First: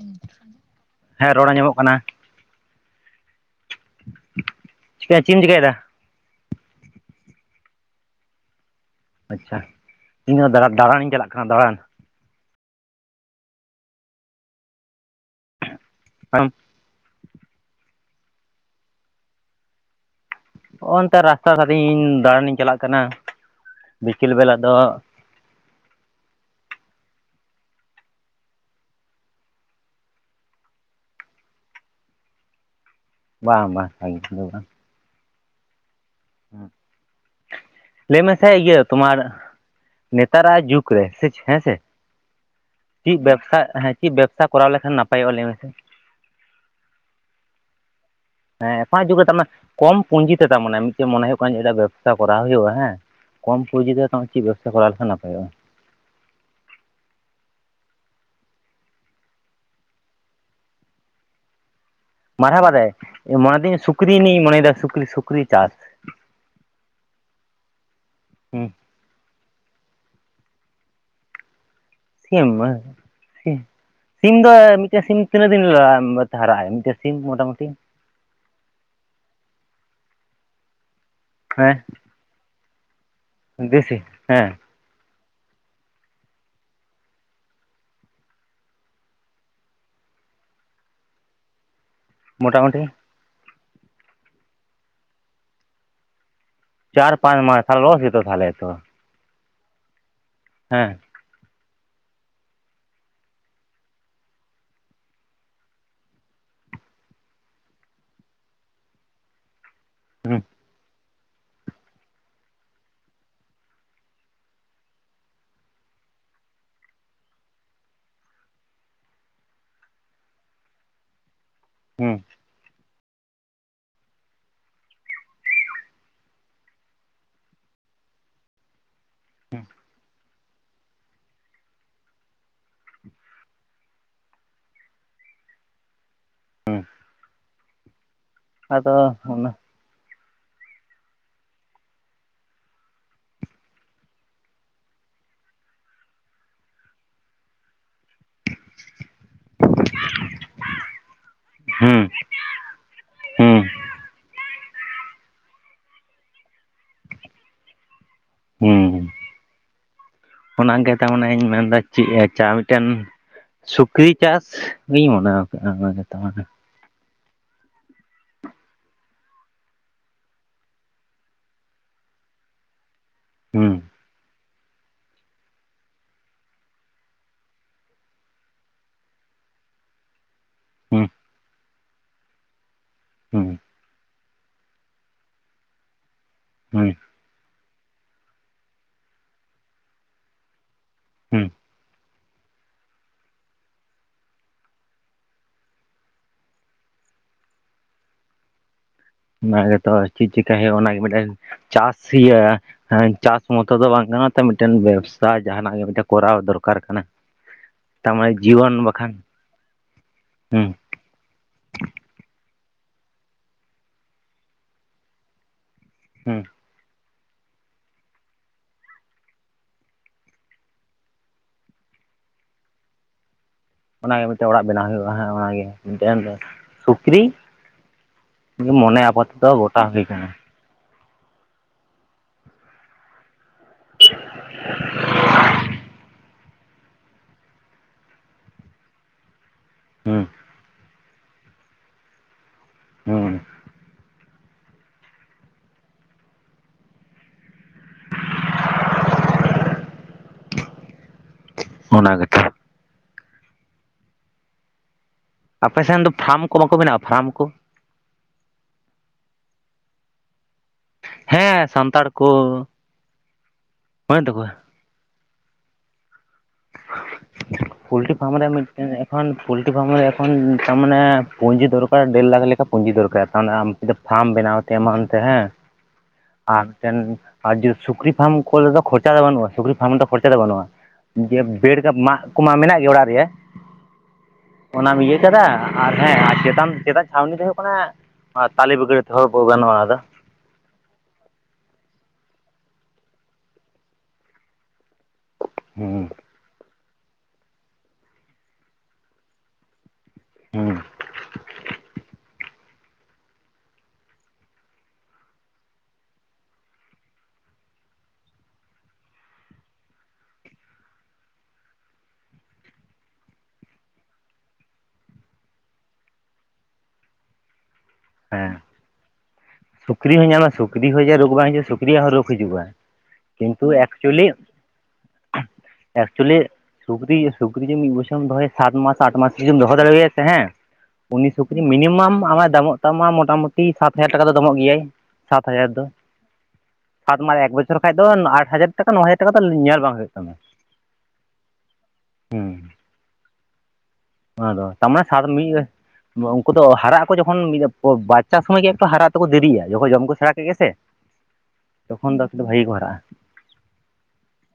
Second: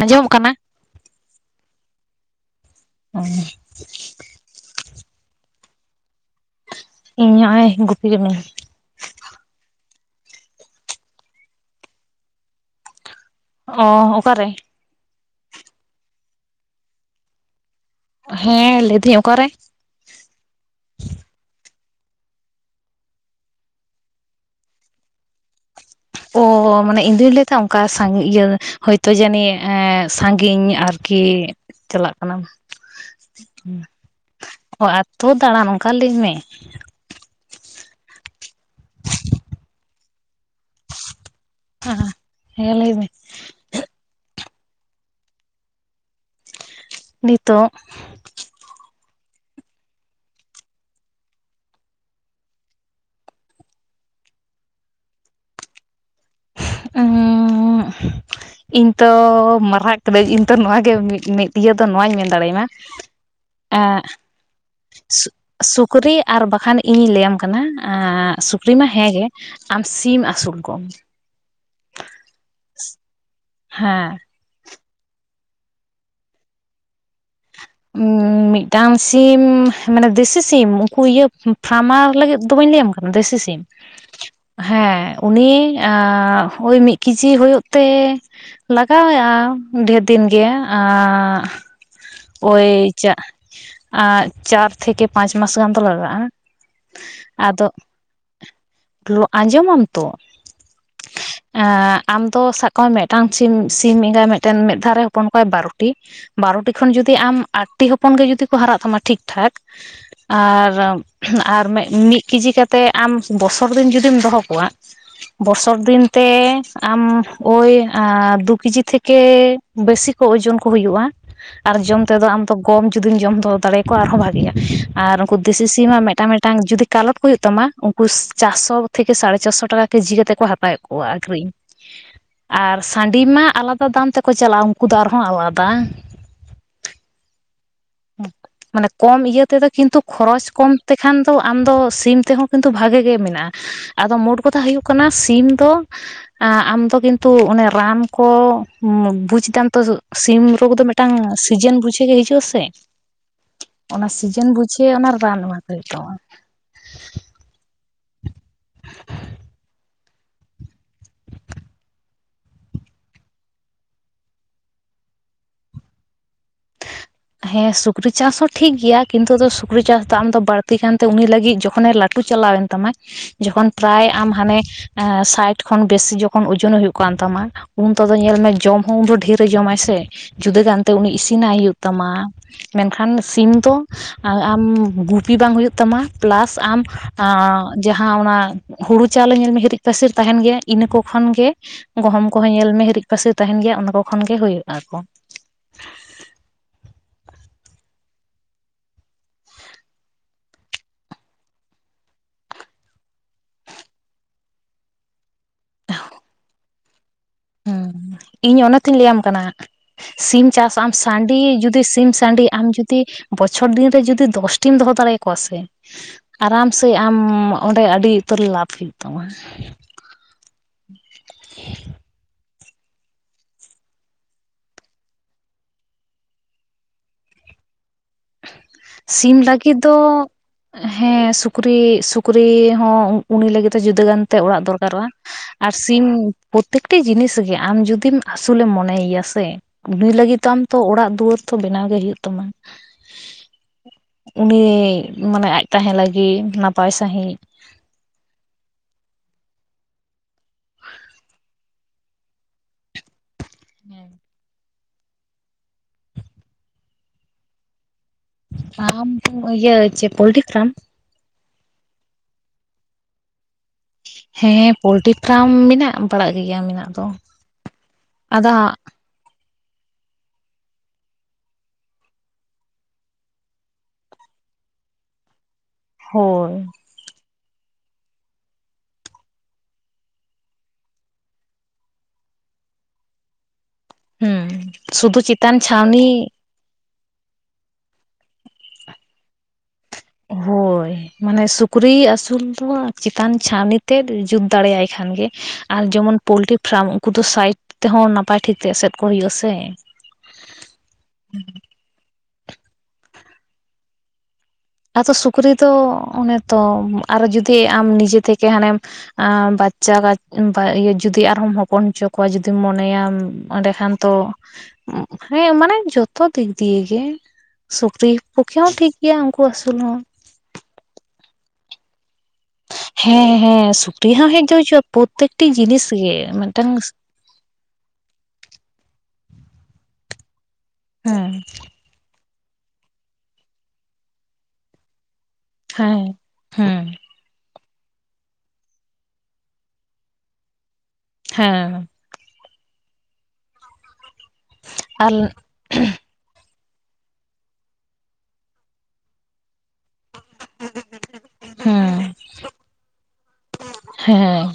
ᱟᱸᱡᱚᱢᱚᱜ ᱠᱟᱱᱟ ᱦᱮᱸ ᱨᱚᱲ ᱟᱡᱚᱢᱚᱜ ᱠᱟᱱᱟ। ᱚ ᱪᱤᱠᱟᱹᱭ ᱪᱮᱫ ᱮᱢ ᱪᱤᱠᱟᱹᱭ ᱫᱟ? ᱤᱧ ᱱᱚᱜ-ᱚᱭ ᱜᱩᱯᱤ ᱠᱟᱹᱱᱟᱹᱧ। ᱟᱪᱪᱷᱟ ᱤᱧ ᱦᱚ ᱫᱟᱲᱟᱱ ᱫᱟᱲᱟᱱᱤᱧ ᱪᱟᱞᱟᱜ ᱠᱟᱱᱟ ᱫᱟᱲᱟᱱ। ᱚᱻ ᱚᱠᱟᱨᱮ [unintelligible] ᱦᱮᱸ ᱞᱟᱹᱭᱫᱤᱧ ᱚᱠᱟᱨᱮ? ᱱᱚᱜᱼᱚᱱᱛᱮ ᱨᱟᱥᱛᱟ ᱫᱟᱨᱤ ᱤᱧ ᱫᱟᱲᱟᱱᱤᱧ ᱪᱟᱞᱟᱜ ᱠᱟᱱᱟ ᱵᱤᱠᱮᱞ ᱵᱮᱞᱟ ᱫᱚ ᱚ ᱢᱟᱱᱮ ᱤᱧᱫᱩᱧ ᱞᱟᱹᱭᱮᱫ ᱛᱟᱦᱮ ᱚᱱᱠᱟ ᱥᱟ ᱤᱭᱟᱹ ᱦᱚᱭᱛᱚ ᱡᱟᱹᱱᱤᱡ ᱮ ᱥᱟᱺᱜᱤᱧ ᱟᱨᱠᱤ ᱪᱟᱞᱟᱜ ᱠᱟᱱᱟᱢ ᱵᱟᱝ ᱵᱟᱝ ᱥᱟᱺᱜᱤᱧ ᱫᱚ ᱚ ᱟᱛᱳ ᱫᱟᱲᱟᱱ ᱚᱱᱠᱟ ᱞᱟᱹᱭ ᱢᱮ ᱦᱩᱸ ᱞᱟᱹᱭ ᱢᱮᱥᱮ ᱤᱭᱟᱹ ᱛᱳᱢᱟᱨ ᱱᱮᱛᱟᱨᱟᱜ ᱡᱩᱜᱽ ᱨᱮ ᱥᱮ ᱦᱮᱸ ᱥᱮ ᱟ ᱦᱮᱸ ᱞᱟᱹᱭ ᱢᱮ ᱪᱮᱫ ᱵᱮᱵᱽᱥᱟ ᱦᱮᱸ ᱪᱮᱫ ᱵᱮᱵᱽᱥᱟ ᱠᱚᱨᱟᱣ ᱞᱮᱠᱷᱟᱱ ᱱᱟᱯᱟᱭᱚᱜᱼᱟ ᱞᱟᱹᱭ ᱢᱮᱥᱮ? ᱱᱤᱛᱚᱜ ᱦᱮᱸ [unintelligible] ᱠᱚᱢ ᱯᱩᱸᱡᱤ ᱛᱮ ᱫᱟᱢ ᱢᱟᱱᱮ ᱢᱤᱫᱴᱮᱡ ᱢᱚᱱᱮ ᱦᱩᱭᱩᱜ ᱠᱟᱱᱟ ᱵᱮᱵᱥᱟ ᱠᱚᱨᱟᱣ ᱦᱩᱭᱩᱜᱼᱟ ᱦᱮᱸ ᱠᱚᱢ ᱯᱚᱸᱡᱤ ᱛᱮ ᱪᱮᱫ ᱵᱮᱵᱥᱟ ᱠᱚᱨᱟᱣ ᱞᱮᱠᱷᱟᱱ ᱱᱟᱯᱟᱭᱚᱜᱼᱟ ᱩᱸᱜᱻ ᱤᱧ ᱛᱚ ᱢᱟᱨᱦᱟ ᱠᱟᱱᱟᱹᱧ ᱤᱧ ᱛᱚ ᱱᱚᱣᱟ ᱜᱮ ᱢᱤᱫ ᱢᱤᱫ ᱤᱭᱟᱹ ᱫᱚ ᱱᱚᱣᱟᱧ ᱢᱮᱱ ᱫᱟᱲᱮᱭᱟᱢᱟ ᱢᱟᱨᱦᱟᱵᱟ ᱨᱮ ᱢᱚᱱᱮᱫᱟᱹᱧ ᱮᱸᱜ ᱥᱩᱠᱨᱤ ᱱᱤᱭᱮᱧ ᱢᱚᱱᱮᱭᱮᱫᱟ ᱥᱩᱠᱨᱤ ᱥᱩᱠᱨᱤ ᱪᱟᱥ ᱥᱩᱠᱨᱤ ᱟᱨ ᱵᱟᱠᱷᱟᱱ ᱤᱧᱤᱧ ᱞᱟᱹᱭᱟᱢ ᱠᱟᱱᱟ ᱟᱸᱜᱻ ᱦᱩᱸ ᱥᱩᱠᱨᱤ ᱢᱟ ᱦᱮᱸ ᱜᱮ ᱟᱢ ᱥᱤᱢ ᱟᱹᱥᱩᱞ ᱠᱚᱢ ᱥᱤᱢ ᱵᱟᱝ ᱦᱮᱸ ᱥᱤᱢ ᱥᱤᱢ ᱫᱚ ᱢᱤᱫᱴᱮᱱ ᱥᱤᱢ ᱛᱤᱱᱟᱹᱜ ᱫᱤᱱ ᱦᱟᱨᱟᱜᱼᱟ ᱢᱤᱫᱴᱮᱱ ᱥᱤᱢ ᱢᱚᱴᱟ ᱢᱩᱴᱤ ᱢᱤᱫᱴᱟᱝ ᱥᱤᱢ ᱢᱟᱱᱮ ᱫᱮᱥᱤ ᱥᱤᱢ ᱩᱱᱠᱩ ᱤᱭᱟᱹ ᱦᱮᱸ ᱯᱷᱟᱨᱢᱟᱨ ᱞᱟᱹᱜᱤᱫ ᱫᱚᱢᱟᱹᱧ ᱞᱟᱹᱭᱟᱢ ᱠᱟᱱᱟ ᱫᱮᱥᱤ ᱥᱤᱢ ᱫᱮᱥᱤ ᱦᱮᱸ ᱦᱮᱸ ᱩᱱᱤ ᱟᱻ ᱳᱭ ᱢᱤᱫ ᱠᱤᱡᱤ ᱦᱳᱭᱳᱜ ᱛᱮ ᱞᱟᱜᱟ ᱟᱭᱟ ᱰᱷᱮᱨ ᱫᱤᱱ ᱜᱮ ᱟᱨ ᱳᱭ ᱢᱚᱴᱟᱢᱩᱴᱤ ᱪᱟ ᱟᱸᱜ ᱪᱟᱨ ᱛᱷᱮᱠᱮ ᱯᱟᱸᱪ ᱢᱟᱥ ᱜᱟᱱ ᱫᱚ ᱞᱟᱜᱟᱜᱼᱟ ᱪᱟᱨ ᱯᱟᱸᱪ ᱢᱟᱥ ᱛᱟᱦᱚᱞᱮ ᱞᱚᱥ ᱜᱮᱛᱚ ᱛᱟᱦᱚᱞᱮ ᱛᱚ ᱞᱚ ᱟᱸᱡᱚᱢᱟᱢ ᱛᱚ ᱦᱮᱸ [unintelligible] ᱮᱜᱻ ᱟᱢ ᱫᱚ ᱥᱟᱵ ᱠᱟᱜ ᱢᱮᱫᱴᱟᱝ ᱥᱤᱢ ᱥᱤᱢ ᱮᱸᱜᱟᱭ ᱢᱮᱫᱴᱮᱱ ᱢᱤᱫ ᱫᱷᱟᱣ ᱨᱮᱭ ᱦᱚᱯᱚᱱ ᱠᱚᱣᱟᱭ ᱵᱟᱨᱚᱴᱤ ᱵᱟᱨᱚᱴᱤ ᱠᱷᱚᱱ ᱡᱩᱫᱤ ᱟᱢ ᱟᱴᱴᱤ ᱦᱚᱯᱚᱱ ᱜᱮ ᱡᱩᱫᱤ ᱠᱚ ᱦᱟᱨᱟᱜ ᱛᱟᱢᱟ ᱴᱷᱤᱠᱴᱷᱟᱠ ᱦᱩᱸ ᱟᱨ ᱟᱨ ᱢᱮᱜ ᱢᱤᱫ ᱠᱤᱡᱤ ᱠᱟᱛᱮᱫ ᱟᱢ ᱵᱚᱥᱚᱨ ᱫᱤᱱ ᱡᱩᱫᱤᱢ ᱫᱚᱦᱚ ᱠᱚᱣᱟ ᱵᱚᱥᱷᱚᱨ ᱫᱤᱱ ᱛᱮ ᱟᱢ ᱳᱭ ᱫᱩ ᱠᱤᱡᱤ ᱛᱷᱮᱠᱮ ᱵᱮᱥᱤ ᱠᱚ ᱳᱡᱚᱱ ᱠᱚ ᱦᱩᱭᱩᱜ-ᱟ ᱟᱨ ᱡᱚᱢ ᱦᱩᱸ ᱛᱮᱫᱚ ᱟᱢ ᱫᱚ ᱜᱚᱢ ᱡᱩᱫᱤᱢ ᱡᱚᱢ ᱫᱚᱦᱚ ᱫᱟᱲᱮᱭᱟ ᱟᱠᱚᱣᱟ ᱟᱨᱦᱚᱸ ᱵᱷᱟᱜᱮ-ᱟ ᱟᱨ ᱩᱱᱠᱩ ᱫᱮᱥᱤ ᱥᱤᱢᱟᱜ ᱢᱤᱫᱴᱟᱝ ᱢᱤᱫᱴᱟᱝ ᱡᱩᱫᱤ ᱠᱟᱞᱚᱴ ᱠᱚ ᱦᱩᱭᱩᱜ ᱛᱟᱢᱟ ᱩᱱ ᱩᱥ ᱪᱟᱨᱥᱚ ᱛᱷᱮᱠᱮ ᱥᱟᱲᱮ ᱪᱟᱨᱥᱚ ᱴᱟᱠᱟ ᱠᱤᱡᱤ ᱠᱟᱛᱮᱫ ᱠᱚ ᱦᱟᱛᱟᱣᱮᱫ ᱠᱚᱣᱟ ᱟᱠᱷᱨᱤᱧ ᱟᱨ ᱥᱟᱺᱰᱤ ᱢᱟ ᱟᱞᱟᱫᱟ ᱫᱟᱢ ᱛᱮᱠᱚ ᱪᱟᱞᱟᱜ-ᱟ ᱩᱱᱠᱩ ᱫᱚ ᱟᱨᱦᱚᱸ ᱟᱞᱟᱫᱟ ᱢᱟᱱᱮ ᱟᱫᱚ ᱠᱚᱢ ᱤᱭᱟᱹ ᱚᱱᱟ ᱛᱮᱫᱚ ᱠᱤᱱᱛᱩ ᱠᱷᱚᱨᱚᱪ ᱠᱚᱢ ᱛᱮᱠᱷᱟᱱ ᱫᱚ ᱟᱢᱫᱚ ᱥᱤᱢ ᱛᱮᱦᱚᱸ ᱠᱤᱱᱛᱩ ᱵᱷᱟᱜᱮ ᱜᱮ ᱢᱮᱱᱟᱜ-ᱟ᱾ ᱟᱫᱚ ᱢᱳᱴ ᱠᱚᱛᱷᱟ ᱦᱩᱭᱩᱜ ᱠᱟᱱᱟ ᱥᱤᱢ ᱫᱚ ᱮ ᱟᱢ ᱫᱚ ᱠᱤᱱᱛᱩ ᱚᱱᱮ ᱨᱟᱱ ᱠᱚ ᱵᱩᱡᱫᱟᱢ ᱛᱚ ᱥᱤᱢ ᱨᱳᱜᱽ ᱫᱚ ᱢᱤᱫ ᱢᱤᱫᱴᱟᱝ ᱥᱤᱡᱮᱱ ᱦᱩᱸ ᱵᱩᱡᱷᱮ ᱜᱮ ᱦᱤᱡᱩᱜ-ᱟᱥᱮ᱾ ᱦᱩᱸ, ᱚᱱᱟ ᱥᱤᱡᱮᱱ ᱵᱩᱡᱷᱮ ᱚᱱᱟ ᱨᱟᱱ ᱮᱢᱟ ᱠᱚ ᱦᱩᱭᱩᱜ ᱛᱟᱢᱟ᱾ ᱦᱩᱸ ᱚᱱᱟ ᱜᱮ ᱛᱟᱢᱟᱱᱮᱧ ᱢᱮᱱᱫᱟ ᱪᱮᱫ ᱪᱟ ᱢᱤᱫᱴᱮᱱ ᱥᱩᱠᱨᱤ ᱪᱟᱥ ᱜᱤᱧ ᱢᱚᱱᱮ ᱟᱠᱟᱫ-ᱟ ᱡᱚᱛᱚ ᱢᱟᱱᱮ᱾ ᱦᱮᱸ ᱥᱩᱠᱨᱤ ᱪᱟᱥ ᱦᱚᱸ ᱴᱷᱤᱠ ᱜᱮᱭᱟ ᱠᱤᱱᱛᱩ ᱥᱩᱠᱨᱤ ᱪᱟᱥ ᱫᱟᱢ ᱫᱚ ᱵᱟᱹᱲᱛᱤ ᱠᱟᱱᱛᱮ ᱩᱱᱤ ᱞᱟᱹᱜᱤᱫ ᱡᱚᱠᱷᱚᱱᱮ ᱞᱟᱹᱴᱩ ᱪᱟᱞᱟᱣᱮᱱ ᱛᱟᱢᱟ ᱡᱚᱠᱷᱚᱱ ᱦᱩᱸ ᱯᱨᱟᱭ ᱟᱢ ᱦᱟᱱᱮ ᱮ ᱥᱟᱭᱴ ᱠᱷᱚᱱ ᱵᱮᱥᱤ ᱡᱚᱠᱷᱚᱱ ᱳᱡᱚᱱᱮ ᱦᱩᱭᱩᱜ ᱠᱟᱱ ᱛᱟᱢᱟ ᱩᱱ ᱛᱮᱫᱚ ᱧᱮᱞ ᱢᱮ ᱡᱚᱢ ᱦᱚᱸ ᱩᱱ ᱫᱚ ᱰᱷᱨᱮ ᱮ ᱡᱚᱢᱟᱭ ᱥᱮ ᱡᱩᱫᱟᱹ ᱜᱟᱱᱛᱮ ᱦᱩᱸ ᱩᱱᱤ ᱤᱥᱤᱱᱟᱭ ᱩᱭᱩᱜ ᱛᱟᱢᱟ ᱢᱮᱱᱠᱷᱟᱱ ᱦᱩᱸ ᱥᱤᱢ ᱫᱚ ᱟᱢ ᱜᱩᱯᱤ ᱵᱟᱝ ᱦᱩᱭᱩᱜ ᱛᱟᱢᱟ ᱯᱞᱟᱥ ᱟᱢ ᱦᱩᱸ ᱡᱟᱦᱟᱸ ᱚᱱᱟ ᱦᱩᱲᱩ ᱪᱟᱣᱞᱮ ᱧᱮᱞ ᱢᱮ ᱦᱤᱨᱤᱡ ᱯᱟᱹᱥᱤᱨ ᱛᱟᱦᱮᱱ ᱜᱮᱭᱟ ᱤᱱᱟᱹ ᱠᱚ ᱠᱷᱚᱱ ᱦᱩᱸ ᱜᱮ ᱜᱚᱦᱚᱢ ᱠᱚᱦᱚᱸ ᱧᱮᱞᱢᱮ ᱦᱤᱨᱤᱡ ᱯᱟᱹᱥᱤᱨ ᱛᱟᱦᱮᱱ ᱜᱮᱭᱟ ᱚᱱᱟ ᱠᱚ ᱠᱷᱚᱱᱜᱮ ᱦᱩᱭᱩᱜ-ᱟᱠᱚ᱾ ᱚᱱᱟ ᱜᱮᱛᱚ ᱪᱮᱫ ᱪᱤᱠᱟᱹᱭ ᱦᱩᱭᱩᱜ-ᱟ ᱚᱱᱟᱜᱮ ᱢᱤᱫᱴᱮᱱ ᱪᱟᱥ ᱤᱭᱟᱹ ᱦᱮᱸ ᱪᱟᱥ ᱢᱚᱛᱚ ᱫᱚ ᱵᱟᱝ ᱠᱟᱱᱟ ᱛᱚ ᱢᱤᱫᱴᱮᱱ ᱵᱮᱵᱽᱥᱟ ᱡᱟᱦᱟᱱᱟᱜ ᱜᱮ ᱢᱤᱫᱴᱮᱱ ᱠᱚᱨᱟᱣ ᱫᱚᱨᱠᱟᱨ ᱠᱟᱱᱟ᱾ ᱦᱩᱸ ᱛᱟᱨᱢᱟᱱᱮ ᱤᱧ ᱡᱤᱭᱚᱱ ᱚᱱᱮ ᱛᱩᱧ ᱞᱟᱹᱭ ᱟᱢ ᱵᱟᱠᱷᱟᱱ ᱠᱟᱱᱟ ᱥᱤᱢ ᱪᱟᱥ ᱦᱩᱸ ᱟᱢ ᱥᱟᱺᱰᱤ ᱡᱩᱫᱤ ᱥᱤᱢ ᱥᱟᱺᱰᱤ ᱟᱢ ᱡᱩᱫᱤ ᱵᱚᱪᱷᱚᱨ ᱫᱤᱱ ᱨᱮ ᱡᱩᱫᱤ ᱫᱚᱥᱴᱤᱢ ᱫᱚᱦᱚ ᱫᱟᱲᱮᱭᱟᱠᱚᱣᱟ ᱥᱮ ᱦᱩᱸ ᱟᱨᱟᱢ ᱥᱮ ᱟᱢ ᱚᱸᱰᱮ ᱟᱹᱰᱤ ᱩᱛᱟᱹᱨ ᱞᱟᱵᱷ ᱦᱩᱭᱩᱜ ᱛᱟᱢᱟ᱾ ᱚᱱᱟᱜᱮ ᱢᱤᱫᱴᱮᱱ ᱚᱲᱟᱜ ᱵᱮᱱᱟᱣ ᱦᱩᱭᱩᱜ-ᱟ ᱦᱮᱸ ᱚᱱᱟᱜᱮ ᱢᱤᱫᱴᱮᱱ ᱥᱩᱠᱨᱤ ᱢᱚᱱᱮ ᱟᱯᱟᱛᱚ ᱥᱤᱢ ᱛᱚ ᱞᱟᱹᱜᱤᱫ ᱜᱚᱴᱟ ᱫᱚ ᱦᱩᱭ ᱟᱠᱟᱱᱟ᱾ ᱦᱮᱸ ᱥᱩᱠᱨᱤ ᱥᱩᱠᱨᱤ ᱦᱚᱸ ᱩᱱᱤ ᱞᱟᱹᱜᱤᱫ ᱡᱩᱫᱟᱹ ᱜᱟᱱᱛᱮ ᱚᱲᱟᱜ ᱫᱚᱨᱠᱟᱨᱚᱜ-ᱟ ᱟᱨ ᱥᱤᱢ ᱯᱨᱚᱛᱛᱮᱠᱴᱤ ᱡᱤᱱᱤᱥ ᱜᱮ ᱟᱢ ᱡᱩᱫᱤᱢ ᱟᱹᱥᱩᱞᱮᱢ ᱢᱚᱱᱮᱭᱮᱭᱟ ᱥᱮ ᱩᱱᱤ ᱦᱩᱸ ᱞᱟᱹᱜᱤᱫ ᱟᱢ ᱛᱚ ᱚᱲᱟᱜ ᱫᱩᱣᱟᱹᱨ ᱛᱚ ᱵᱮᱱᱟᱣ ᱜᱮ ᱦᱳᱭᱳᱜ ᱛᱟᱢᱟ᱾ ᱦᱩᱸ, ᱩᱱᱤ ᱢᱟᱱᱮ ᱟᱡ ᱛᱟᱦᱮᱸ ᱞᱟᱹᱜᱤᱫ ᱱᱟᱯᱟᱭ ᱥᱟᱺᱦᱤᱡ᱾ ᱚᱱᱟ ᱜᱮᱛᱚ᱾ ᱦᱮᱸ ᱟᱯᱮᱥᱮᱱ ᱫᱚ ᱯᱷᱨᱢ ᱠᱚ ᱵᱟᱠᱚ ᱵᱮᱱᱟᱣᱟ ᱯᱷᱨᱢ ᱠᱚ? ᱯᱨᱟᱢ ᱤᱭᱟᱹ ᱪᱮ ᱯᱳᱞᱴᱨᱤ ᱯᱷᱟᱨᱢ? ᱦᱮᱸ ᱥᱟᱱᱛᱟᱲ ᱠᱚ᱾ ᱵᱟᱹᱱᱩᱜ ᱛᱟᱠᱚᱣᱟ ᱦᱮᱸ ᱯᱳᱞᱴᱨᱤ ᱯᱷᱟᱨᱢ ᱢᱮᱱᱟᱜ ᱵᱟᱲᱟᱜ ᱜᱮᱭᱟ ᱢᱮᱱᱟᱜ ᱫᱚ᱾ ᱯᱳᱞᱴᱨᱤ ᱯᱷᱟᱨ ᱟᱫᱚ ᱢᱤᱫ ᱦᱟᱸᱜ ᱮᱠᱷᱟᱱ ᱯᱳᱞᱴᱨᱤ ᱯᱷᱟᱨᱢ ᱨᱮ ᱮᱠᱷᱚᱱ ᱛᱟᱨᱢᱟᱱᱮ ᱯᱩᱸᱡᱤ ᱫᱚᱨᱠᱟᱨ ᱰᱮᱲ ᱞᱟᱠᱷ ᱞᱮᱠᱟ ᱯᱩᱸᱡᱤ ᱫᱚᱨᱠᱟᱨ ᱛᱟᱨ ᱢᱟᱱᱮ ᱟᱢ ᱫᱚ ᱯᱷᱟᱨᱢ ᱵᱮᱱᱟᱣ ᱛᱮ ᱮᱢᱟᱱᱛᱮ ᱦᱮᱸ ᱦᱳᱭ ᱟᱨ ᱢᱤᱫᱮᱱ ᱟᱨ ᱥᱩᱠᱨᱤ ᱯᱷᱟᱨᱢ ᱠᱚᱞᱫᱚ ᱠᱷᱚᱨᱪᱟ ᱫᱚ ᱵᱟᱹᱱᱩᱜ-ᱟ ᱥᱩᱠᱨᱤ ᱯᱷᱟᱨᱢ ᱨᱮᱫᱚ ᱠᱷᱚᱨᱪᱟ ᱫᱚ ᱵᱟᱹᱱᱩᱜ-ᱟ᱾ ᱵᱮᱲ ᱢᱟᱜ ᱠᱚᱢᱟ ᱢᱮᱱᱟᱜ ᱜᱮᱭᱟ ᱚᱲᱟᱜ ᱨᱮ᱾ ᱦᱩᱸ ᱚᱱᱟᱢ ᱤᱭᱟᱹ ᱥᱩᱫᱷᱩ ᱠᱟᱫᱟ ᱪᱮᱛᱟᱱ ᱟᱨ ᱪᱷᱟᱣᱱᱤ ᱦᱮᱸ ᱟᱨ ᱪᱮᱛᱟᱢ ᱪᱮᱫᱟᱜ᱾ ᱪᱷᱟᱣᱱᱤ ᱫᱚ ᱦᱩᱭᱩᱜ ᱠᱟᱱᱟ ᱛᱟᱞᱮ ᱵᱟᱹᱜᱽᱲᱟᱹ ᱛᱮ ᱦᱚᱸ ᱜᱟᱱᱚᱜᱼᱟ ᱚᱱᱟ ᱫᱚ᱾ ᱦᱳᱭ ᱢᱟᱱᱮ ᱥᱩᱠᱨᱤ ᱟᱹᱥᱩᱞ ᱫᱚ ᱪᱮᱛᱟᱱ ᱪᱷᱟᱱᱤ ᱛᱮ ᱡᱩᱛ ᱫᱟᱲᱮᱭᱟᱭ ᱾ ᱠᱷᱟᱱ ᱜᱮ ᱟᱨ ᱦᱩᱸ ᱡᱮᱢᱚᱱ ᱯᱳᱞᱴᱨᱤ ᱯᱷᱟᱨᱢ ᱩᱱᱠᱩ ᱫᱚ ᱥᱟᱭᱤᱴ ᱛᱮᱦᱚᱸ ᱱᱟᱯᱟᱭ ᱴᱷᱤᱠ ᱛᱮ ᱮᱥᱮᱫ ᱠᱚ ᱦᱩᱭᱩᱜᱼᱟᱥᱮ᱾ ᱦᱩᱸ [unintelligible] ᱟᱫᱚ ᱥᱩᱠᱨᱤ ᱫᱚ ᱚᱱᱮ ᱛᱚ ᱟᱨᱚ ᱡᱩᱫᱤ ᱟᱢ ᱱᱤᱡᱮ ᱛᱮᱠᱮ ᱦᱟᱱᱮᱢ᱾ ᱟᱸ ᱵᱟᱪᱪᱟ ᱡᱩᱫᱤ ᱟᱨᱦᱚᱢ ᱦᱚᱯᱚᱱ ᱦᱚᱪᱚ ᱠᱚᱣᱟ ᱡᱩᱫᱤᱢ ᱢᱚᱱᱮᱭᱟ ᱮᱸᱰᱮ ᱠᱷᱟᱱ᱾ ᱛᱚ ᱦᱮᱸ ᱢᱟᱱᱮ ᱡᱚᱛᱚ ᱫᱤᱠ ᱫᱤᱭᱮ ᱜᱮ᱾ ᱥᱩᱠᱨᱤ ᱯᱚᱠᱷᱮ ᱦᱮᱸ ᱦᱚᱸ ᱴᱷᱤᱠ ᱜᱮᱭᱟ᱾ ᱩᱱᱠᱩ ᱟᱹᱥᱩᱞ ᱥᱩᱠᱨᱤ ᱦᱚᱸ ᱧᱟᱢᱟ ᱥᱩᱠᱨᱤ ᱦᱚᱸ ᱡᱮ ᱨᱳᱜᱽ ᱵᱟᱝ ᱦᱤᱡᱩᱜᱼᱟ ᱥᱩᱠᱨᱤᱭᱟᱜ ᱦᱚᱸ ᱨᱳᱜᱽ ᱦᱤᱡᱩᱜᱼᱟ᱾ ᱦᱮᱸ ᱦᱮᱸ ᱠᱤᱱᱛᱩ ᱥᱩᱠᱨᱤ ᱮᱠᱪᱩᱭᱮᱞᱤ ᱦᱚᱸ ᱦᱮᱡ ᱫᱚ ᱦᱤᱡᱩᱜᱼᱟ ᱯᱨᱚᱛᱮᱠᱴᱤ ᱡᱤᱱᱤᱥ ᱜᱮ ᱮᱠᱪᱩᱭᱮᱞᱤ ᱢᱤᱫᱴᱟᱝ᱾ ᱥᱩᱠᱨᱤ ᱥᱩᱠᱨᱤ ᱢᱤᱫ ᱵᱚᱪᱷᱮᱢ ᱫᱚᱦᱭᱟ ᱥᱟᱛ ᱢᱟᱥ ᱟᱴ ᱢᱟᱥ ᱨᱮᱩᱢ ᱫᱚᱦᱚ ᱫᱟᱲᱮᱣᱟᱭᱟ ᱦᱮᱸ᱾ ᱩᱱᱤ ᱦᱮᱸ ᱥᱩᱠᱨᱤ ᱢᱤᱱᱤᱢᱟᱢ ᱟᱢᱟᱜ ᱫᱟᱢᱚᱜ ᱛᱟᱢᱟ ᱢᱚᱴᱟᱢᱩᱴᱤ, ᱥᱟᱛ ᱦᱟᱡᱟᱨ ᱴᱟᱠᱟ ᱫᱚ ᱫᱟᱢᱚᱜ ᱜᱮᱭᱟᱭ᱾ ᱥᱟᱛ ᱦᱟᱡᱟᱨ ᱫᱚ ᱦᱮᱸ ᱦᱮᱸ ᱟᱴ ᱢᱟᱨ ᱮᱠ ᱵᱚᱪᱷᱚᱨ ᱠᱷᱟᱡ ᱫᱚ ᱟᱴ ᱦᱟᱡᱟᱨ ᱴᱟᱠᱟ ᱱᱚ ᱦᱟᱡᱟᱨ ᱴᱟᱠᱟ ᱫᱚ ᱧᱮᱞ ᱵᱟᱝ ᱦᱩᱭᱩᱜ ᱛᱟᱢᱟ᱾ ᱦᱮᱸ ᱩᱸ ᱟᱫᱚ [inaudible] ᱟᱨ ᱥᱟᱛ ᱢᱤᱫ ᱩᱱᱠᱩ ᱫᱚ ᱦᱟᱨᱟᱜ ᱟᱠᱚ ᱡᱚᱠᱷᱚᱱ, ᱵᱟᱪᱪᱟ ᱥᱚᱢᱚᱭ ᱜᱮ ᱮᱠᱴᱩ ᱦᱟᱨᱟᱜ ᱛᱮᱠᱚ ᱫᱮᱨᱤᱜᱼᱟ ᱡᱚᱠᱷᱚᱱ ᱡᱚᱢ ᱠᱚ ᱥᱮᱲᱟ᱾ ᱴᱷᱤᱠ ᱜᱮ ᱥᱮ ᱦᱮᱸ ᱛᱚᱠᱷᱚᱱ ᱫᱚ ᱵᱷᱟᱹᱜᱤ ᱠᱚ ᱦᱟᱨᱟᱜᱼᱟ᱾ ᱦᱮᱸ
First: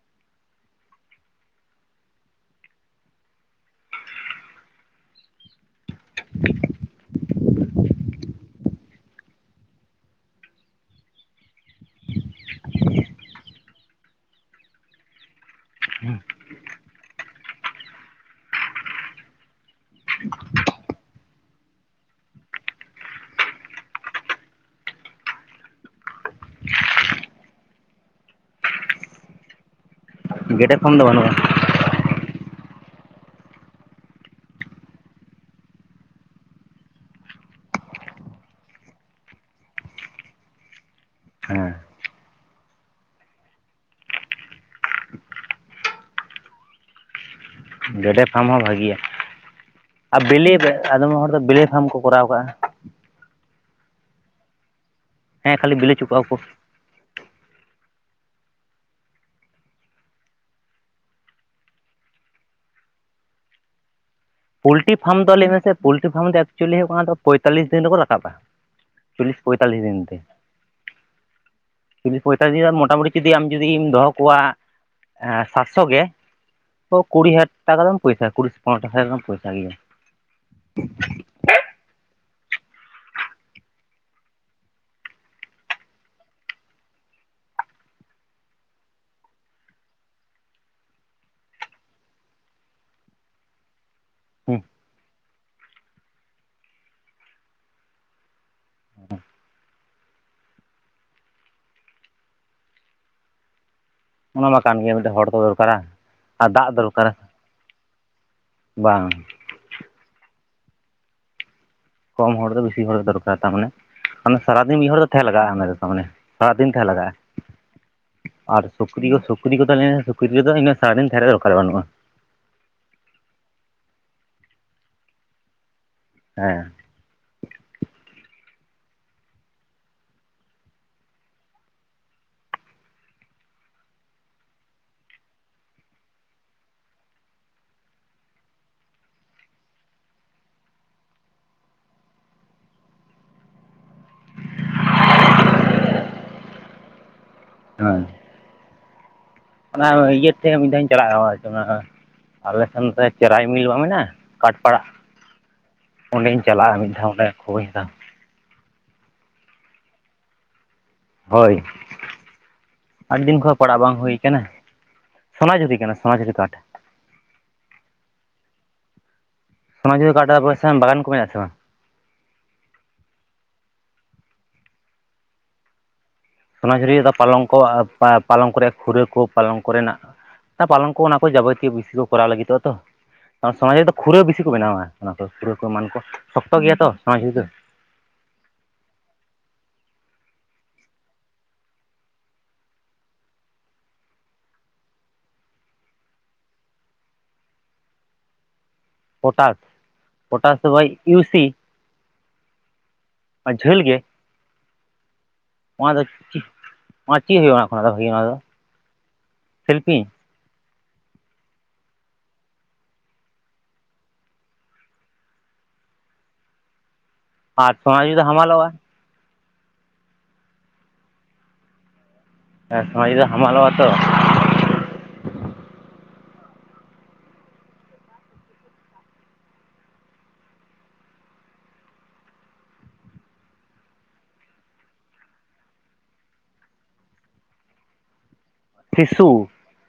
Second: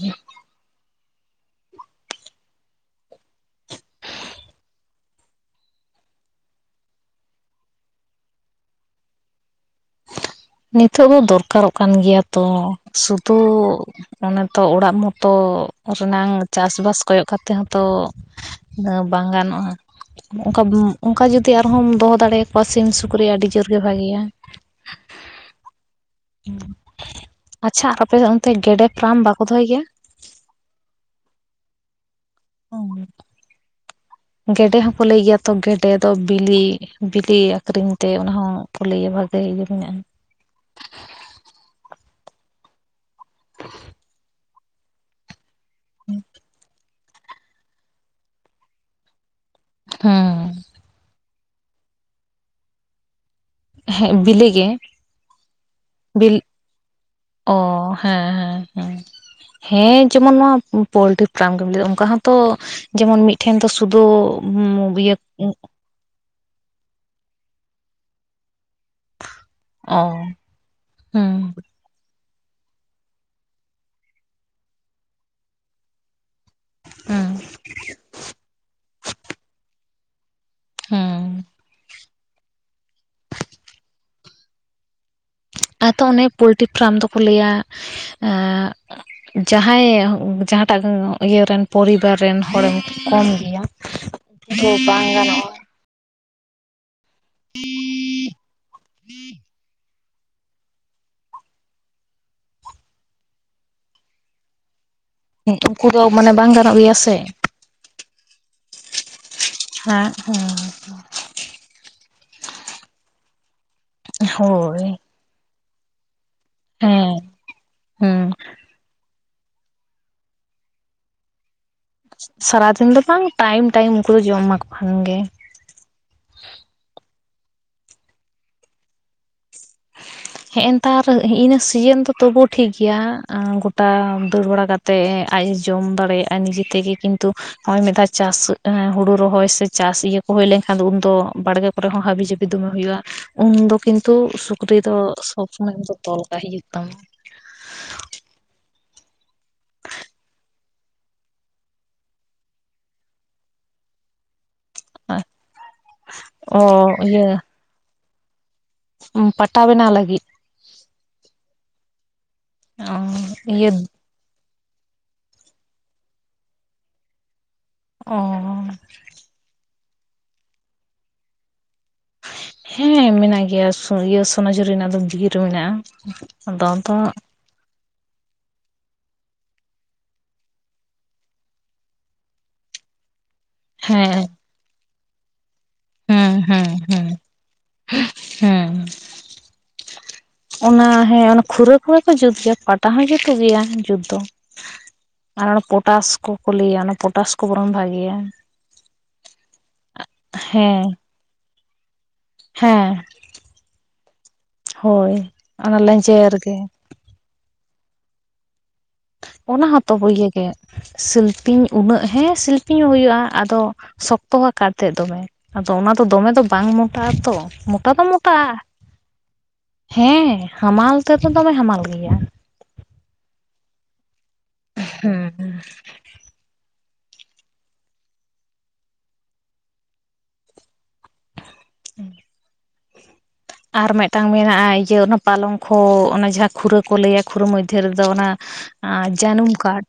[unintelligible] ᱱᱤᱛᱚᱜ ᱫᱚ ᱫᱚᱨ ᱠᱟᱨᱚᱜ ᱠᱟᱱ ᱜᱮᱭᱟ ᱛᱚ ᱥᱩᱫᱩ᱾ ᱚᱱᱮ ᱛᱚ ᱚᱲᱟᱜ ᱢᱚᱛᱚ ᱨᱮᱱᱟᱝ᱾ ᱪᱟᱥ ᱵᱟᱥ ᱠᱚᱭᱚᱜ ᱠᱟᱛᱮ ᱦᱚᱸᱛᱚ ᱵᱟᱝ ᱜᱟᱱᱚᱜᱼᱟ ‌ᱚᱱᱠᱟ᱾ ᱚᱱᱠᱟ ᱡᱩᱫᱤ ᱟᱨ ᱦᱚᱢ ᱫᱚᱦᱚ ᱫᱟᱲᱮ ᱟᱠᱚᱣᱟ ᱥᱤᱢ ᱥᱩᱠᱨᱤ ᱟᱹᱰᱤ ᱡᱳᱨ ᱜᱮ ᱵᱷᱟᱜᱮ ᱭᱟ᱾ ᱟᱪᱪᱷᱟ ᱟᱯᱮ ᱚᱱᱛᱮ ᱜᱮᱰᱮ ᱯᱷᱟᱨᱟᱢ ᱵᱟᱠᱚ ᱫᱚᱦᱚᱭ ᱜᱮᱭᱟ᱾ ᱜᱮᱰᱮ ᱯᱷᱟᱨᱟᱢ ᱫᱚ ᱵᱟᱹᱱᱩᱜᱼᱟ᱾ [unintelligible] ᱜᱮᱰᱮ ᱦᱚᱸᱠᱚ ᱞᱟᱹᱭ ᱜᱮᱭᱟ ᱛᱚ ᱜᱮᱰᱮ ᱫᱚ ᱵᱤᱞᱤ᱾ ᱵᱤᱞᱤ ᱟᱠᱷᱨᱤᱧ ᱛᱮ ᱚᱱᱟ ᱦᱚᱸ ᱠᱚ ᱞᱟᱹᱭᱼᱟ ᱵᱷᱟᱜᱮ ᱜᱮ ᱤᱭᱟᱹ ᱢᱮᱱᱟᱜᱼᱟ᱾ ᱦᱮᱸ [unintelligible] [unintelligible] ᱜᱮᱰᱮ ᱯᱷᱮᱨᱟᱢ ᱦᱚᱸ ᱵᱷᱟᱹᱜᱤᱼᱟ ᱦᱮᱸ ᱵᱤᱞᱤ ᱟᱫᱚᱢ ᱦᱚᱲ ᱫᱚ ᱵᱤᱞᱤ ᱯᱷᱮᱨᱟᱢ ᱠᱚ ᱠᱚᱨᱟᱣ ᱠᱟᱜᱼᱟ ᱦᱮᱸ ᱵᱮᱞᱮᱜ ᱜᱮ ᱦᱮᱸ ᱠᱷᱟᱹᱞᱤ ᱵᱤᱞᱤ ᱚᱪ ᱠᱚᱣᱟ ᱵᱤᱞ ᱠᱚ᱾ ᱚ ᱦᱮᱸ ᱦᱮᱸ ᱦᱮᱸ ᱦᱮᱸ ᱡᱮᱢᱚᱱ ᱱᱚᱣᱟ ᱯᱳᱞᱴᱨᱤ ᱯᱷᱮᱨᱟᱢ ᱜᱮᱢ ᱞᱟᱹᱭ ᱫᱟ ᱚᱱᱠᱟ ᱦᱚᱸᱛᱚ᱾ ᱡᱮᱢᱚᱱ ᱢᱤᱫ ᱴᱷᱮᱱ ᱫᱚ ᱥᱩᱫᱩ᱾ ᱯᱳᱞᱴᱤ ᱤᱭᱟᱹ ᱯᱷᱟᱢ ᱫᱚ ᱞᱟᱹᱭ ᱢᱮ ᱥᱮ ᱯᱳᱞᱴᱤ ᱯᱷᱟᱢ ᱫᱚ ᱮᱠᱪᱩᱭᱤᱞᱤ ᱦᱩᱭᱩᱜ ᱠᱟᱱᱟ ᱯᱚᱸᱭᱛᱟᱞᱤᱥ ᱫᱤᱱ ᱨᱮᱠᱚ ᱨᱟᱠᱟᱵᱟ ᱪᱚᱞᱞᱤᱥ ᱯᱚᱸᱭᱛᱟᱞᱤᱥ ᱫᱤᱱ ᱚ ᱛᱮ ᱦᱩᱸ ᱪᱚᱞᱞᱤᱥ ᱯᱚᱸᱭᱛᱟᱞᱤᱥ ᱢᱚᱴᱟ ᱢᱩᱴᱤ ᱡᱩᱫᱤ ᱟᱢ ᱡᱩᱫᱤᱢ ᱫᱚᱦᱚ ᱠᱚᱣᱟ ᱥᱟᱛ ᱥᱚ ᱜᱮ᱾ ᱛᱚ ᱦᱩᱸ ᱠᱩᱲᱤ ᱦᱟᱡᱟᱨ ᱴᱟᱠᱟ ᱯᱚᱭᱥᱟ ᱠᱩᱲᱤ ᱯᱚᱱᱮᱨᱚ ᱦᱟᱡᱟᱨ ᱯᱚᱭᱥᱟᱹᱭ ᱜᱮᱭᱟ᱾ ᱦᱮᱸ ᱟᱫᱚ ᱚᱱᱮ ᱯᱳᱞᱴᱨᱤ ᱯᱷᱟᱨᱟᱢ ᱫᱚᱠᱚ ᱞᱟᱹᱭᱼᱟ ᱮᱸ᱾ ᱡᱟᱸᱦᱟᱭ ᱡᱟᱦᱟ ᱴᱟᱜ ᱤᱭᱟᱹ ᱨᱮᱱ ᱯᱚᱨᱤᱵᱟᱨ ᱨᱮᱱ ᱦᱚᱲ ᱮᱢ ᱠᱚᱢ ᱜᱮᱭᱟ᱾ ᱦᱮᱸ ᱵᱟᱝ ᱜᱟᱱᱚᱜᱼᱟ [unintelligible] ᱚᱱᱳ ᱚᱱᱟ ᱠᱟᱱ ᱜᱮᱭᱟ ᱢᱤᱫ ᱴᱮᱱ ᱦᱚᱲ ᱠᱚ ᱫᱚᱨ ᱠᱟᱨᱟ ᱩᱱᱠᱩ ᱫᱚ ᱢᱟᱱᱮ ᱟᱨ ᱵᱟᱝ ᱫᱟᱜ ᱜᱟᱱᱚᱜ ᱫᱚᱨ ᱜᱮᱭᱟ ᱠᱟᱨᱟ᱾ ᱥᱮ ᱵᱟᱝ ᱦᱮᱸ - ᱦᱩᱸ ᱠᱚᱢ ᱦᱚᱲ ᱫᱚ ᱵᱮᱥᱤ ᱦᱚᱲ ᱫᱚ ᱫᱚᱨ ᱠᱟᱨ, ᱛᱟᱨ ᱢᱟᱱᱮ ᱥᱟᱨᱟ ᱫᱤᱱ ᱦᱳᱭ ᱢᱤᱫ ᱦᱚᱲ ᱫᱚ ᱛᱟᱦᱮᱸ ᱞᱟᱜᱟᱜᱼᱟ᱾ ᱚᱱᱟ ᱫᱚ ᱛᱟᱨ ᱢᱟᱱᱮ ᱥᱟᱨᱟ ᱫᱤᱱ ᱛᱟᱦᱮᱸ ᱞᱟᱜᱟᱜᱼᱟ᱾ ᱦᱮᱸ ᱦᱩᱸ ᱟᱨ ᱥᱩᱠᱨᱤ ᱠᱚ ᱥᱩᱠᱨᱤ ᱠᱚ ᱛᱟᱦᱮᱸ ᱞᱮᱱᱟ ᱥᱩᱠᱨᱤ ᱨᱮᱫᱚ ᱤᱱᱟᱹ ᱥᱟᱨᱟ ᱫᱤᱱ ᱛᱟᱦᱮᱸ ᱨᱮ ᱫᱚᱨᱠᱟᱨ ᱵᱟᱹᱱᱩᱜᱼᱟ᱾ ᱥᱟᱨᱟ ᱫᱤᱱ ᱫᱚ ᱵᱟᱝ ᱴᱟᱭᱤᱢ ᱴᱟᱭᱤᱢ ᱩᱱᱠᱩ ᱫᱚ ᱡᱚᱢ ᱮᱢᱟ ᱠᱚ ᱠᱷᱟᱱ ᱜᱮ᱾ ᱦᱮᱸ ᱦᱮᱸᱮ ᱱᱮᱛᱟᱨ ᱦᱤᱸᱤᱱᱟᱹ ᱥᱤᱡᱤᱱ ᱫᱚ ᱛᱚᱵᱩ ᱴᱷᱤᱠ ᱜᱮᱭᱟ᱾ ᱜᱚᱴᱟ ᱫᱟᱹᱲ ᱵᱟᱲᱟ ᱛᱮ ᱟᱡ ᱮ ᱡᱚᱢ ᱫᱟᱲᱮᱭᱟᱜᱼᱟ ᱱᱤᱡᱮ ᱛᱮ ᱜᱮ ᱠᱤᱱᱛᱩ ᱱᱚᱜᱼᱚᱭ ᱢᱤᱫ ᱫᱷᱟᱣ ᱪᱟᱥ ᱦᱩᱲᱩ ᱨᱚᱦᱚᱭ ᱥᱮ ᱪᱟᱥ ᱤᱭᱟᱹ ᱠᱚ ᱦᱩᱭ ᱞᱮᱱ ᱠᱷᱟᱱ ᱫᱚ ᱩᱱᱫᱚ ᱵᱟᱲᱜᱮ ᱨᱮ ᱦᱚᱸᱦᱟᱹᱵᱤ ᱡᱟᱹᱵᱤ ᱫᱚᱢᱮ ᱦᱩᱭᱩᱜᱼᱟ᱾ ᱩᱱᱫᱚ ᱠᱤᱱᱛᱩ ᱥᱩᱠᱨᱤ ᱫᱚ, ᱥᱚᱵᱽ ᱥᱚᱢᱚᱭ ᱫᱚ ᱛᱚᱞ ᱠᱟᱜ ᱦᱩᱭᱩᱜ ᱛᱟᱢᱟ᱾ ᱦᱮᱸ ᱚᱱᱟ ᱤᱭᱟᱹᱛᱮ ᱢᱤᱫ ᱫᱷᱟᱣ ᱤᱧ ᱪᱟᱞᱟᱣ ᱦᱚᱭ ᱫᱚᱢᱮ ᱦᱚᱭ ᱟᱨ ᱟᱞᱮ ᱥᱮᱱ ᱪᱮᱨᱟᱭ ᱢᱤᱞ ᱵᱟᱝ ᱢᱮᱱᱟᱜᱼᱟ᱾ ᱠᱟᱴ ᱯᱟᱲᱟᱜ ᱚᱸᱰᱮᱧ ᱚ ᱪᱟᱞᱟᱜᱼᱟ᱾ ᱢᱤᱫ ᱫᱷᱟᱣ ᱚᱸᱰᱮ ᱤᱭᱟᱹ [unintelligible] ᱯᱟᱴᱟ ᱵᱮᱱᱟᱣ ᱞᱟᱹᱜᱤᱫ? ᱦᱳᱭ ᱚ ᱟᱹᱰᱤ ᱫᱤᱱ ᱠᱷᱚᱱ ᱤᱭᱟᱹ ᱯᱟᱲᱟᱜ ᱵᱟᱝ ᱦᱩᱭ ᱠᱟᱱᱟ᱾ ᱥᱚᱱᱟ ᱡᱷᱩᱨᱤ ᱠᱟᱱᱟ ᱥᱚᱱᱟ ᱡᱷᱩᱨᱤ ᱠᱟᱴ᱾ ᱚᱸᱻ ᱥᱚᱱᱟ ᱡᱷᱩᱨᱤ ᱠᱟᱴ ᱟᱨ ᱟᱯᱮ ᱥᱮᱱ ᱵᱟᱜᱟᱱ ᱠᱚ ᱢᱮᱱᱟᱜᱼᱟ ᱥᱮ ᱵᱟᱝ? ᱦᱮᱸ ᱢᱮᱱᱟᱜ ᱜᱮᱭᱟ ᱤᱭᱟᱹ ᱥᱚᱱᱟ ᱡᱷᱩᱨᱤ ᱨᱮᱱᱟᱜ ᱫᱚ ᱵᱤᱨ ᱢᱮᱱᱟᱜᱼᱟ᱾ ᱟᱫᱚ ᱥᱚᱱᱟ ᱟᱫᱚ ᱡᱷᱩᱨᱤᱭᱟᱹ ᱫᱚ ᱯᱟᱞᱚᱝ ᱠᱚ ᱯᱟᱞᱚᱝ ᱠᱚ ᱨᱮᱭᱟᱜ ᱠᱷᱩᱨᱟᱹ ᱠᱚ ᱯᱟᱞᱚᱝ ᱠᱚ ᱨᱮᱱᱟᱜ ᱚᱱᱟ ᱯᱟᱞᱚᱱ ᱠᱚ ᱚᱱᱟ ᱠᱚ ᱡᱟᱵᱚᱛᱤᱭᱚ ᱵᱤᱥᱤ ᱠᱚ ᱠᱚᱨᱟᱣ ᱞᱟᱹᱜᱤᱫᱚᱜᱼᱟ ᱛᱚ᱾ ᱥᱳᱱᱟ ᱠᱩᱨᱤ ᱫᱚ ᱠᱟᱨᱚᱱ ᱥᱚᱢᱟᱡᱽ ᱨᱮᱫᱚ ᱠᱷᱩᱨᱟᱹ ᱦᱮᱸ ᱵᱤᱥᱤ ᱠᱚ ᱵᱮᱱᱟᱣᱟ᱾ ᱚᱱᱟ ᱠᱚ ᱠᱷᱩᱨᱟᱹ ᱠᱚ ᱢᱟᱱ ᱠᱚ ᱥᱚᱠᱛᱚ ᱜᱮᱭᱟ ᱛᱚ ᱥᱚᱢᱟᱡᱽ ᱨᱮᱫᱚ᱾ ᱦᱩᱸ ᱚᱱᱟ ᱦᱮᱸ ᱚᱱᱟ ᱠᱷᱩᱨᱟᱹ ᱠᱚ ᱠᱚ ᱡᱩᱛ ᱜᱮᱭᱟ ᱯᱟᱴᱟ ᱦᱚᱸ ᱡᱩᱛᱩᱜ ᱜᱮᱭᱟ ᱡᱩᱛ ᱫᱚ᱾ ᱟᱨ ᱚᱱᱟ ᱯᱚᱴᱟᱥ ᱠᱚᱠᱚ ᱞᱟᱹᱭᱟ ᱚᱱᱟ ᱯᱚᱴᱟᱥ ᱠᱚ ᱵᱚᱨᱚᱱ ᱵᱷᱟᱜᱮᱭᱟ᱾ ᱯᱚᱴᱟᱥ ᱯᱚᱴᱟᱥ ᱫᱚ ᱦᱮᱸ ᱤᱭᱩᱥᱤ ᱦᱮᱸ ᱡᱷᱟᱹᱞ ᱜᱮ ᱦᱳᱭ ᱚᱱᱟ ᱞᱮᱧᱡᱮᱨᱮᱨ ᱜᱮ ᱟᱨ ᱪᱮᱫ ᱦᱩᱭᱩᱜᱼᱟ ᱚᱱᱟ ᱠᱷᱚᱱᱟᱜ ᱫᱚ ᱚᱱᱟ ᱫᱚ᱾ ᱚᱱᱟ ᱦᱚᱸᱛᱚ ᱥᱮᱞᱯᱤᱧ ᱤᱭᱟᱹᱟᱹᱜ ᱜᱮ ᱥᱤᱞᱯᱤᱧ ᱩᱱᱟᱹᱜ ᱦᱮᱸ ᱥᱤᱞᱯᱤᱧ ᱦᱚᱸ ᱦᱩᱭᱩᱜᱼᱟ ᱟᱫᱚ ᱥᱚᱠᱛᱚ ᱠᱟᱨᱛᱮ ᱫᱚᱢᱮ᱾ ᱟᱫᱚ ᱚᱱᱟ ᱫᱚ ᱫᱚᱢᱮ ᱫᱚ ᱵᱟᱝ ᱢᱚᱴᱟᱜ ᱟᱛᱚ ᱟᱨ ᱢᱳᱚᱴᱟ ᱫᱚ ᱥᱚᱱᱟᱡᱷᱩᱨᱤ ᱢᱚᱴᱟᱜᱼᱟ᱾ ᱦᱟᱢᱟᱞᱚᱜᱼᱟ ᱦᱮᱸ ᱦᱟᱢᱟᱞ ᱛᱮᱫᱚ ᱫᱚᱢᱮ ᱦᱟᱢᱟᱞ ᱜᱮᱭᱟ᱾ ᱦᱮᱸ ᱥᱚᱱᱟ ᱡᱩᱨᱤ ᱫᱚ ᱦᱟᱢᱟᱞᱚᱜ ᱟᱛᱚ᱾ ᱦᱩᱸ - [inaudible] ᱟᱨ ᱢᱤᱫᱴᱟᱝ ᱢᱮᱱᱟᱜᱼᱟ᱾ ᱤᱭᱟᱹ ᱚᱱᱟ ᱯᱟᱞᱚᱝᱠᱷᱚ ᱚᱱᱟ ᱡᱟᱦᱟᱸ ᱠᱷᱩᱨᱟ ᱠᱚ ᱞᱟᱹᱭᱟ ᱠᱷᱩᱨᱟ ᱢᱚᱫᱽᱫᱷᱮ ᱨᱮᱫᱚ ᱚᱱᱟ᱾ ᱟᱨ ᱥᱤᱥᱩ ᱡᱟᱹᱱᱩᱢ ᱠᱟᱨᱰ,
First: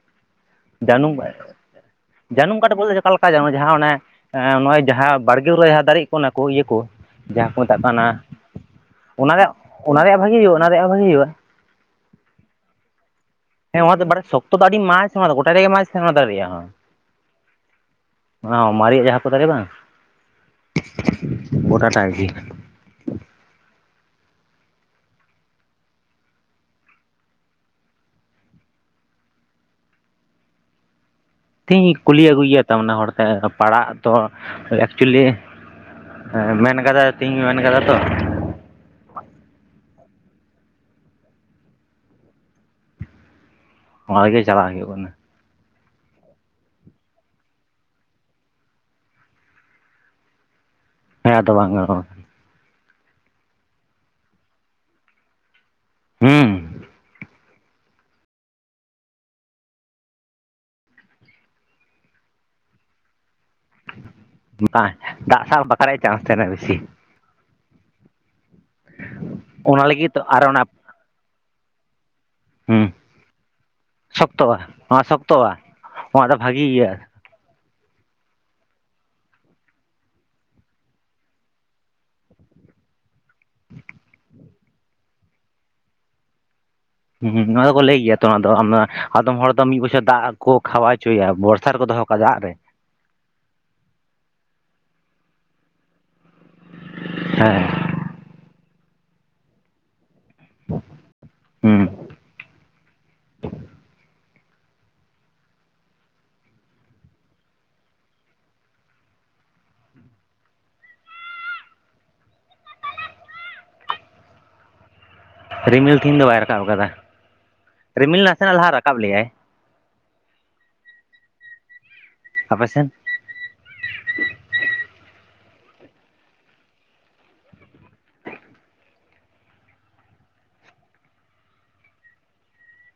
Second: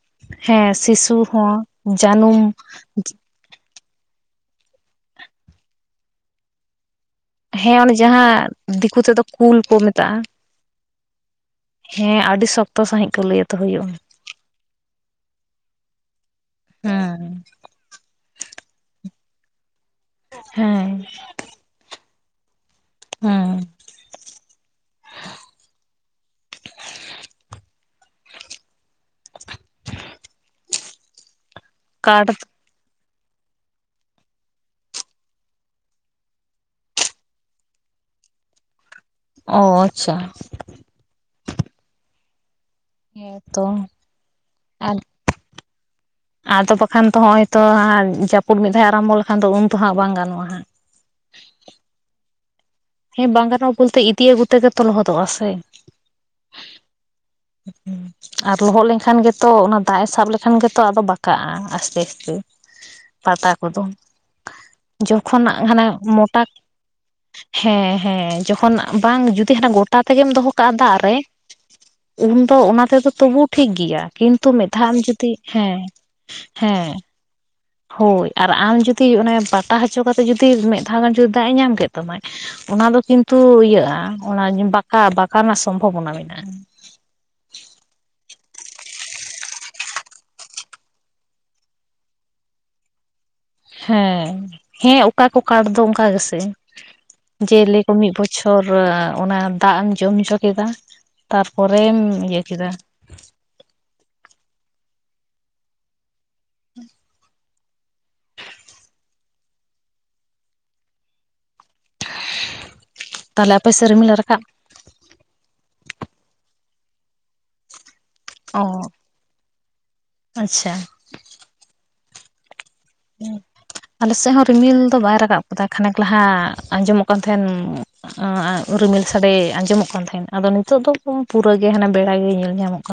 ᱦᱮᱸ ᱡᱟᱹᱱᱩᱢ ᱥᱤᱥᱩ ᱦᱚᱸ ᱡᱟᱹᱱᱩᱢ ᱡᱮᱱᱚ ᱡᱟᱦᱟᱸ ᱚᱱᱮ ᱱᱚᱜᱼᱚᱭ ᱡᱟᱦᱟᱸ ᱵᱟᱲᱜᱮ ᱡᱟᱦᱟᱸ ᱫᱟᱨᱮᱜ ᱠᱚ ᱚᱱᱟ ᱠᱚ ᱤᱭᱟᱹ ᱠᱚ᱾ ᱡᱟᱦᱟᱸ ᱠᱚ ᱦᱮᱸ ᱢᱮᱛᱟᱜ ᱚᱱᱮ ᱠᱟᱱᱟ, ᱡᱟᱦᱟᱸ ᱫᱤᱠᱩ ᱛᱮᱫᱚ ᱚᱱᱟ ᱨᱮᱭᱟᱜ ᱠᱩᱞ ᱠᱚ ᱚᱱᱟ ᱨᱮᱭᱟᱜ ᱢᱮᱛᱟᱜᱼᱟ ᱵᱷᱟᱜᱤ ᱦᱩᱭᱩᱜᱼᱟ ᱾ ᱚᱱᱟ ᱨᱮᱭᱟᱜ ᱵᱷᱟᱜᱮ ᱦᱩᱭᱩᱜᱼᱟ᱾ ᱦᱮᱸ ᱟᱹᱰᱤ ᱥᱚᱠᱛᱚ ᱥᱟᱹᱦᱤᱡ ᱠᱚ ᱞᱟᱹᱭᱟ᱾ ᱛᱚ ᱦᱮᱸ ᱦᱩᱭᱩᱜᱼᱟ ᱚᱱᱟ ᱫᱚ ᱵᱟᱨ ᱥᱚᱠᱛᱚ ᱫᱚ ᱟᱹᱰᱤ ᱢᱟᱡ ᱚᱱᱟ ᱫᱚ ᱜᱚᱴᱟ ᱨᱮᱜᱮ ᱢᱟᱡ ᱛᱟᱦᱮ ᱚᱱᱟ ᱫᱚ ᱫᱟᱲᱮᱭᱟᱜᱼᱟ᱾ ᱦᱚ ᱸ ᱦᱮᱸ ᱚᱱᱟ ᱢᱟᱨᱮᱭᱟᱜ ᱡᱟᱦᱟᱸ ᱠᱚ ᱫᱟᱨᱮᱟ ᱵᱟᱝ᱾ ᱦᱮᱸ ᱜᱚᱴᱟ ᱴᱟᱜ ᱜᱮ᱾ ᱦᱩᱸ ᱛᱤᱦᱤᱧ ᱠᱩᱞᱤ ᱠᱟᱴ ᱟᱹᱜᱩᱭ ᱭᱟ, ᱛᱟᱢᱚᱱᱮ ᱦᱚᱲ ᱛᱮ ᱯᱟᱲᱟᱜ ᱛᱚ ᱮᱠᱪᱩᱭᱮᱞᱤ ᱦᱮᱸ- ᱦᱮᱸ ᱢᱮᱱ ᱠᱟᱫᱟ ᱛᱤᱦᱤᱧ ᱢᱮᱱ ᱠᱟᱫᱟ ᱛᱚ᱾ ᱚᱻ ᱟᱪᱪᱷᱟ ᱾ ᱦᱮᱸ, ᱛᱚ ᱾ ᱚᱱᱟ ᱨᱮᱜᱮ, ᱪᱟᱞᱟᱜ ᱦᱩᱭᱩᱜ ᱠᱟᱱᱟ‌ ᱾ ᱟᱫᱚ ᱵᱟᱠᱷᱟᱱ ᱛᱚ, ᱦᱚᱜᱼᱚᱭ ᱛᱚ ᱦᱟᱸᱜ ᱡᱟᱹᱯᱩᱫ, ᱢᱤᱫ ᱫᱷᱟᱣ ᱟᱨᱟᱢᱵᱷᱚ ᱞᱮᱠᱷᱟᱱ ᱫᱚ, ᱩᱱ ᱛᱚ ᱦᱟᱸᱜ ᱵᱟᱝ ᱜᱟᱱᱚᱜᱼᱟ? ᱦᱟᱸᱜ ᱾ ᱦᱮᱸ, ᱟᱫᱚ ᱵᱟᱝᱟ ᱜᱟᱱᱚᱜ-ᱟ? ᱦᱮᱸ ᱵᱟᱝ ᱜᱟᱱᱚᱜ ᱵᱚᱞᱛᱮ, ᱤᱫᱤ ᱟᱜᱩ ᱛᱮᱜᱮ ᱛᱚ, ᱞᱚᱦᱚᱫᱚᱜᱼᱟ ᱥᱮ ᱾ ᱦᱩᱸ ᱾ ᱦ [inaudible] ᱟᱨ ᱞᱚᱦᱚᱫ ᱞᱮᱱᱠᱷᱟᱱ ᱜᱮᱛᱚ, ᱚᱱᱟ ᱫᱟᱜ ᱮ ᱥᱟᱵ ᱞᱮᱠᱷᱟᱱ ᱜᱮᱛᱚ, ᱟᱫᱚ ᱵᱟᱸᱠᱟᱜᱼᱟ, ᱟᱥᱛᱮ-ᱟᱥᱛᱮ ᱾ ᱯᱟᱴᱟ ᱠᱚᱫᱚ, ᱫᱟᱜ ᱡᱚᱠᱷᱚᱱ ᱥᱟᱵ ᱦᱟᱱᱮ, ᱵᱟᱠᱷᱨᱟᱡ ᱪᱟᱱᱥ ᱢᱚᱴᱟ ᱛᱟᱦᱮᱱᱟ ᱵᱮᱥᱤ ᱦᱮᱸᱻᱦᱮᱸ ᱾ ᱡᱚᱠᱷᱚᱱ ᱵᱟᱝ, ᱡᱩᱫᱤ ᱦᱟᱱᱟ ᱚᱱᱟ ᱜᱚᱴᱟ, ᱞᱟᱹᱜᱤᱫ ᱛᱚ ᱛᱮᱜᱮᱢ ᱟᱨ ᱫᱚᱦᱚ ᱚᱱᱟ ᱠᱟᱜᱼᱟ ᱾ ᱫᱟᱜ ᱨᱮ? ᱩᱱᱫᱚ, ᱚᱱᱟ ᱦᱩᱸ ᱛᱮᱫᱚ, ᱛᱚᱵᱩ ᱴᱷᱤᱠ ᱜᱮᱭᱟ ᱾ ᱠᱤᱱᱛᱩ ᱥᱚᱠᱛᱚᱜᱼᱟ ᱢᱤᱫ ᱫᱷᱟᱣ, ᱟᱢ ᱱᱚᱣᱟ ᱡᱩᱫᱤ? ᱥᱚᱠᱛᱚᱜᱼᱟ ᱦᱮᱸ ᱾ [inaudible] ᱫᱚ ᱵᱷᱟᱜᱤ ᱤᱭᱟᱜᱼᱟ ᱾ ᱦᱳᱭ! ᱟᱨ ᱟᱢ ᱡᱩᱫᱤ? ᱚᱱᱟ ᱯᱟᱴᱟ ᱦᱚᱪᱚ, ᱠᱟᱛᱮᱫ ᱡᱩᱫᱤ, ᱢᱤᱫ ᱫᱷᱟᱣ ᱜᱟᱱ, ᱡᱩᱫᱤ ᱫᱟᱜ-ᱮ, ᱧᱟᱢ ᱠᱮᱫ ᱛᱟᱢᱟ? ᱚᱱᱟ ᱫᱚ ᱠᱤᱱᱛᱩ ᱤᱭᱟᱹᱜᱼᱟ ᱾ ᱚᱱᱟ, ᱵᱟᱸᱠᱟ, ᱵᱟᱸᱠᱟᱜᱼᱟ ᱨᱮᱱᱟᱜ ᱥᱚᱢᱵᱷᱚᱵᱚᱱᱟ ᱢᱮᱱᱟᱜᱼᱟ ᱾ ᱦᱩᱸ, ᱦᱩᱸ, ᱱᱚᱣᱟ ᱫᱚᱠᱚ ᱞᱟᱹᱭ ᱜᱮᱭᱟ ᱛᱚ, ᱚᱱᱟ ᱫᱚ ᱟᱻᱟᱫᱚᱢ ᱦᱚᱲ ᱫᱚ ᱢᱤᱫ ᱵᱚᱪᱷᱚᱨ ᱫᱟᱜ ᱠᱚ, ᱠᱷᱟᱣᱟᱣ ᱪᱚᱭᱟ ᱾ ᱵᱚᱨᱥᱟ ᱨᱮᱠᱚ ᱫᱚᱦᱚ ᱠᱚ ᱚᱠᱟ ᱫᱟᱜ ᱨᱮ? ᱦᱮᱸ, ᱦᱮᱸᱻ ᱚᱠᱟ ᱠᱚ ᱠᱟᱴ ᱫᱚ? ᱚᱱᱠᱟ ᱜᱮᱥᱮ ᱾ ᱦᱮᱸ ᱡᱮᱞᱮᱠ ᱢᱤᱫ ᱵᱚᱪᱷᱚᱨ, ᱚᱱᱟ ᱫᱟᱜ ᱮᱢ ᱡᱚᱢ ᱡᱷᱚᱜᱽ ᱠᱮᱫᱟ ᱾ ᱦᱩᱸ ᱛᱟᱨᱯᱚᱨᱮᱢ ᱤᱭᱟᱹ ᱠᱮᱫᱟ ᱾ ᱦᱮᱸ ᱤᱼᱭᱼᱟᱼᱵ ᱛᱟᱞᱮ, ᱟᱯᱮ ᱥᱮᱫ ᱨᱤᱢᱤᱞᱮ ᱨᱟᱠᱟᱵ ᱨᱤᱢᱤᱞ ᱛᱷᱤᱦᱤᱱ ᱫᱚ, ᱵᱟᱭ ᱨᱟᱠᱟᱵ ᱟᱠᱟᱫᱟ? ᱨᱤᱢᱤᱞ ᱱᱟ ᱱᱟᱥᱮᱱᱟᱜ, ᱚ ᱞᱟᱦᱟ ᱨᱟᱠᱟᱵ ᱞᱮᱼᱟᱭ ᱟᱪᱪᱷᱟ ᱾ ᱟᱯᱮ ᱥᱮᱱ? [inaudible] ᱟᱞᱮ ᱥᱮᱫ ᱦᱚᱸ, ᱨᱤᱢᱤᱞ ᱫᱚ ᱵᱟᱭ ᱨᱟᱠᱟᱵ ᱠᱟᱫᱟ ᱾ ᱠᱷᱟᱱᱮᱠ ᱞᱟᱦᱟ ᱟᱸᱡᱚᱢᱚᱜ ᱠᱟᱱ ᱛᱟᱦᱮᱱ ᱾ ᱚᱸᱼᱟᱸ, ᱨᱤᱢᱤᱞ ᱥᱟᱰᱮ ᱟᱸᱡᱚᱢᱚᱜ ᱠᱟᱱ ᱛᱟᱦᱮᱸᱱ, ᱟᱫᱚ ᱱᱤᱛᱳᱜ ᱫᱚ ᱯᱩᱨᱟ ᱜᱮ, ᱦᱟᱱᱮ ᱵᱮᱲᱟ ᱜᱮᱭ ᱧᱮᱞ ᱧᱟᱢᱚᱜ ᱠᱟᱱᱟ ᱾